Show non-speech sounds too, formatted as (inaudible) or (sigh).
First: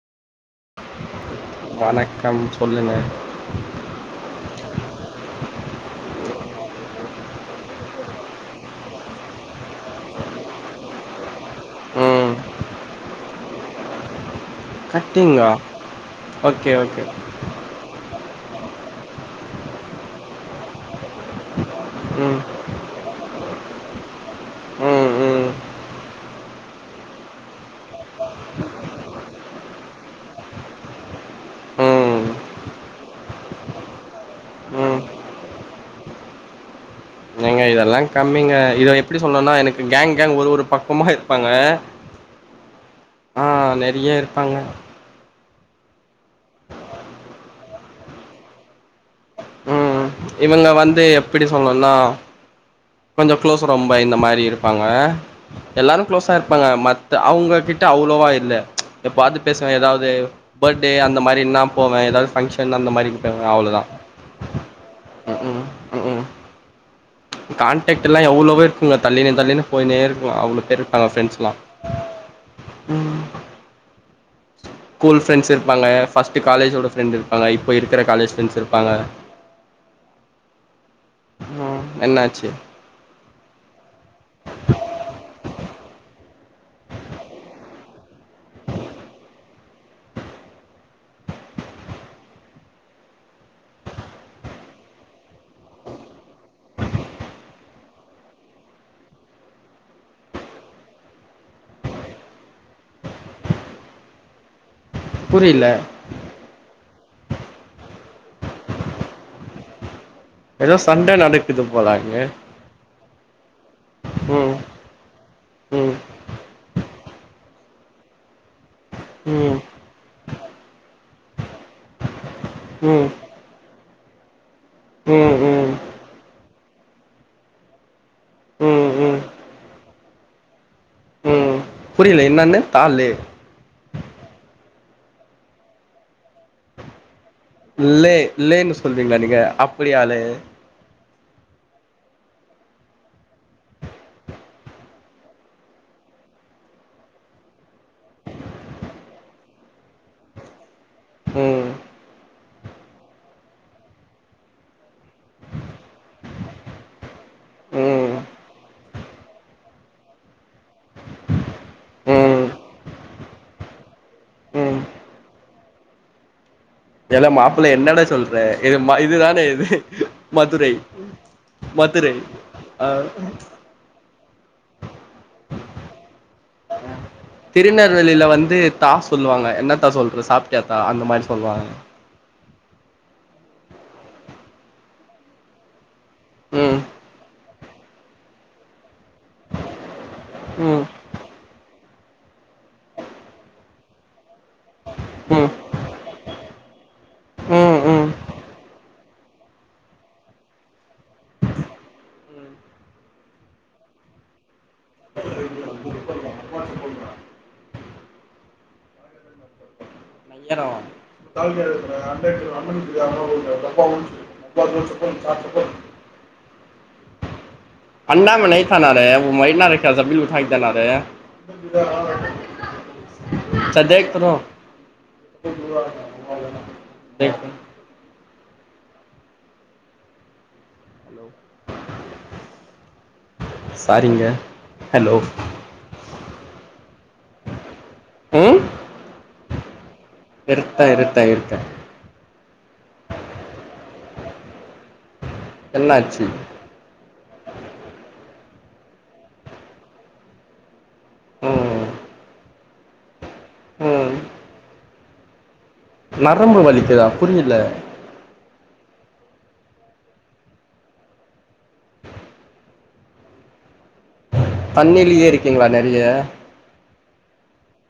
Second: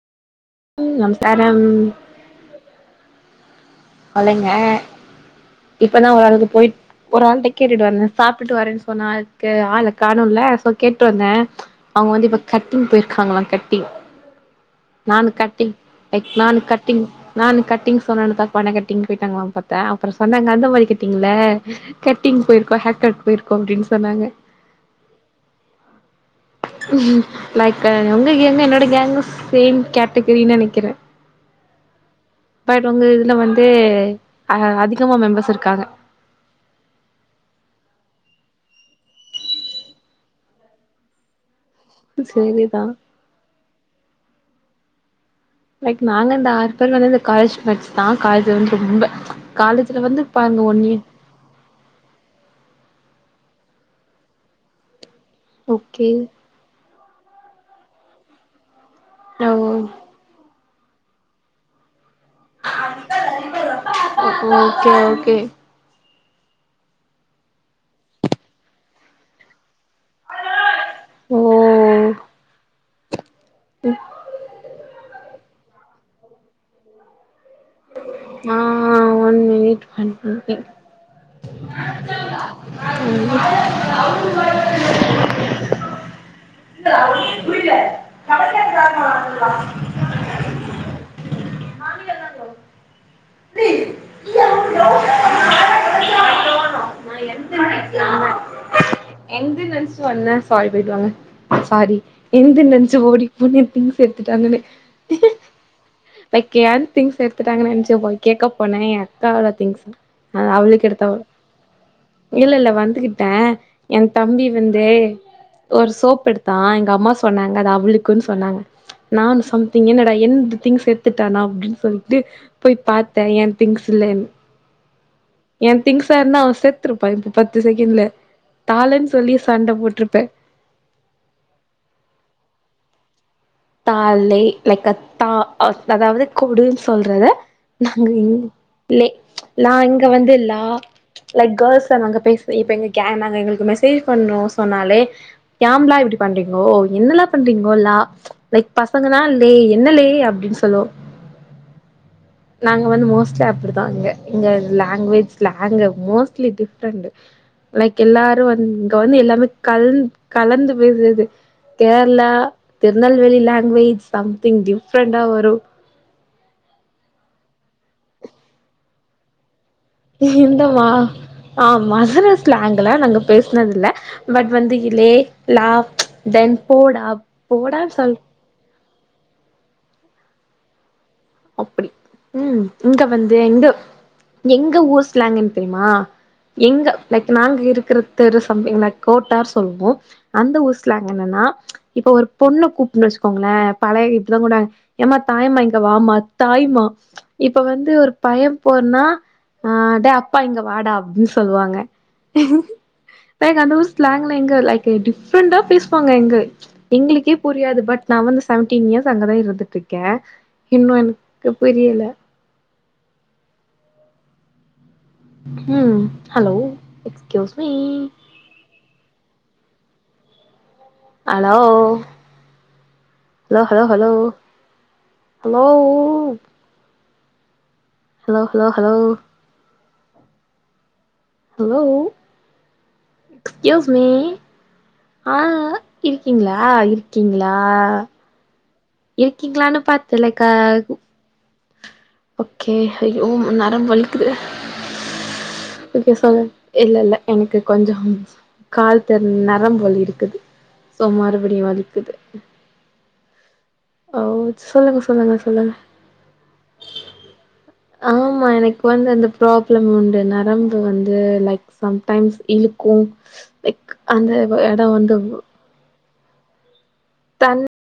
ம் நமஸ்காரம் கம் சொல்லுங்க சொழுங்க இப்பதா ஒரு அளவுக்கு போய் ஒரு ஆள்ட்ட கேட்டுட்டு வந்தேன சாப்பிட்டு வரேன்னு சொன்ன ஆள் ஆள காணுல்ல சோ கேட்டு வந்த அவங்க வந்து ம் இப்ப கட்டிங் போயிருக்காங்களா கட்டிங் நானு கட்டிங்கா கட்டிங் க் நானு ஓகே கட்டிங் ஓகே நான் கட்டிங் சொன்ன தப்பான கட்டிங் போயட்டாங்கள பாத்த அப்றோ சொன்னாங்க அந்தமாரி கட்டிங் இல்ல ம் கட்டிங் போய்ருக்கோ ஹேர் கட் போய்ருக்கோ அப்டின் சொன்னாங்க ம் ம் லைக் உங்க கேங்கு என்னோட கேங்கு சேம் கேட்டகரின் நினைக்கிற ம் பட் உங்க இதுல வந்து ம் அதிகமா மெம்பர்ஸ் இருக்காங்க ஏங்க இதெல்லா கம்மிங்க இத எப்டி சொல்ணுனா எனக்கு கேங் கேங் ஒரு ஒரு பக்கமா இருப்பாங்க செரி தா ஆ நெறைய இருப்பாங்க லைக் நாங்க இந்த ஆறு பேர் வந்து இந்த காலேஜ் மேட்ஸ் தா காலேஜ்ல இருந்து ரொம்ப காலேஜ்ல வந்து பாருங்க இவங்ள ஒன் இ வந்து எப்பனடி சொல்ணுனா கொஞ்சோ க்ளோஸ் ரொம்ப இந்த மாரி இருப்பாங்க எல்லாரு ஓகே குளோஸா பாங்க மத்த அவங்க கிட்ட அவ்ளோவா இல்ல எப்பவாது ஓ பேசுவே ஏதாவது பர்த்டே அந்த மாரினா போவே ஏதாது ஃபங்ஷ என் அந்த மாரி நோவ அவ்ளோதா ஓகே ஓகே ம் ம் காண்டெக்ட்லா எவ்ளவோ இருக்கு தள்ளினு தள்ளினு போய்னே இருப்ப அவ்ளோ பேர் இருக்காங்க ஓ ஃப்ரெண்ட்ஸ்லா ம் ம் ஸ்கூல் ஃப்ரெண்ட்ஸ் இருபாங்க ஃபர்ஸ்ட்ஞு காலேஜோட ஃப்ரெண்ட் இருப்பாங்க இப்பா இருக்கிற காலேஜ் ஃப்ரெண்ட்ஸ் ஆ இருப்பாங்க ஒன் மினிட் ஒன் பண்ணே என்னாச்சு ம் புரில (unintelligible) நா எந்து என்து நன்ச்சுட்டு வந்த சாரி போய்ட்டு வாங்க சாரி என்து நெனச்அசு ஓடி போயி எ திங்ஸ் எடுத்துட்டாங்கனு புரில லைக் ஏ திங்ஸ் எடுத்துட்டாங்கன் நினைச்சு போயி கேக்க போன எ அக்காவோட திங்ஸ் அ ஏதோ அவளுக்கு சண்ட எடுத்தாவ நடக்குது போல அங்க இல்ல இல்ல வந்துகிட்ட எ தம்பி ம் வந்து ஒரு ம் சோப் எடுத்தா எங்க அம்மா சொன்னாங்க அது அவுளுக்குன்னு சொன்னாங்க நானு சொ ம் திங் என்னடா எந்து திங்க்ஸ் எடுத்துட்டானா அப்டினு சொல்லிட்டு போய் ம் ம் பாத் எ திங்ஸ் இல்லேனு எ ம் திங்ஸ் திங்ஸ்சா இருந்தா அவ செத்துருப்பா இப்ப பத்து செகண்ட்ல ம் தாலன்னு ம் சொல்லி சண்ட போட்டிருப்பே புரில என்னன்னு தா ளே தாளே லக்த்தா அஸ் அதாவது கொடுன்னு சொல்றத நாங்க ல்லே இங் ல்லேன்னு லே சொல்வீங்களா நீங்க நா இங்க அப்படியாலே வந்து லா லைக் கேள்ஸ்ல நாங்க பேசி இப்ப எங்க கே நாங்க எங்களுக்கு மெசேஜ் பண்ணோ சொன்னாலே ஏம்லா இப்டி பண்றீங்கோ என்னள பண்றீங்கோ லா லைக் பசங்கன்னா லே என்ன லே அப்டின்னு சொல்லுவோ ம் நாங்க வந்து மோஸ்ட்லி அப்டித்தா இங்க இங்க language slang mostly different like ம் எல்லாரு வந் இங்க வந்து எல்லாமே கலந் கலந்து பேசுறது கேர்ளா ம் திருநெல்வேலி லாங்வேஜ் சம்திங் ம் டிஃப்ரெண்டா வரு ஏல மாப்பிள்ள என்னலே சொல்ற இது இதுதானே இது இந்த மதுரை மா ஆ மதுரை மதுர ஆ ஸ்லாங்க்ல நாங்க பேசினதில்ல பட் வந்து இலே லா தென் போடாப் திருநெல்வேலில வந்து தா சொல்லுவாங்க என்ன தா சொல்ற சாப்டியா தா அந்த மாரி சொல்லுவாங்க அப்டி ம் இங்க வந்து எங்க எங்க ஊர் ஸ்லாங் என்ன தெரியுமா ம் எங்க லைக் நாங்க இருக்கிற தெரு சம்திங் லக் கோட்டார் சொல்வோ அந்த ஊர் ம் ஸ்லாங் என்னன்னா இப்ப ஒரு பொண்ணு கூப்புன்னு வச்சுக்கோங்களே பழைய இதுலகூட ஏமா ம் தாயம்மா இங்க வாமா தாய்மா இப்ப ம் வந்து ம் ஒரு பைய போர்னா ஆ டே அப்பா இங்க வாடா அப்டின்னு சொல்லுவாங்க ம் லைக் அந்த ஒரு ஸ்லாங்ல எங்க லைக் டிஃப்ரெண்டா பேசுவாங்க எங்க எங்களுக்கே புரியாது பட் நா வந்து சவன்டீன் இயர்ஸ் அங்கதா இருந்துட்டு இருக்கே ஏரோ இன்னு எனக்கு புரியல (inaudible) ம் hello excuse me (unintelligible) hello hello hello sir தேக் கரோ ஹலோ தேக் hello hello hello hello excuse me சாரிங்க ஹலோ ஆ இருக்கீங்களா இருக்கீங்களா ம் இருக்கீங்களான்னு பாத் இருத்த இருத்த இருக்கே ஓகே ஐயோ நரம்பு வலிக்குது ஓகே என்னாச்சு சொல்ங் இல்ல இல்ல எனக்கு கொஞ்சம் கால் திற நரம்பு வலி இருக்குது சோ மறுபடியு ம் வலிக்குது ம் ஓ சொல்லுங்க சொல்லுங்க சொல்லுங்க நரம்பு வலிக்குதா புரியல்ல ஆமா எனக்கு வந்து அந்த ப்ராப்ளம் உண்டு நரம்பு வந்து லைக் சம் டைம்ஸ் இழுக்கு லைக் அந்த எடம் வந்து தண்ணிலியே இருக்கீங்களா நெறைய தண்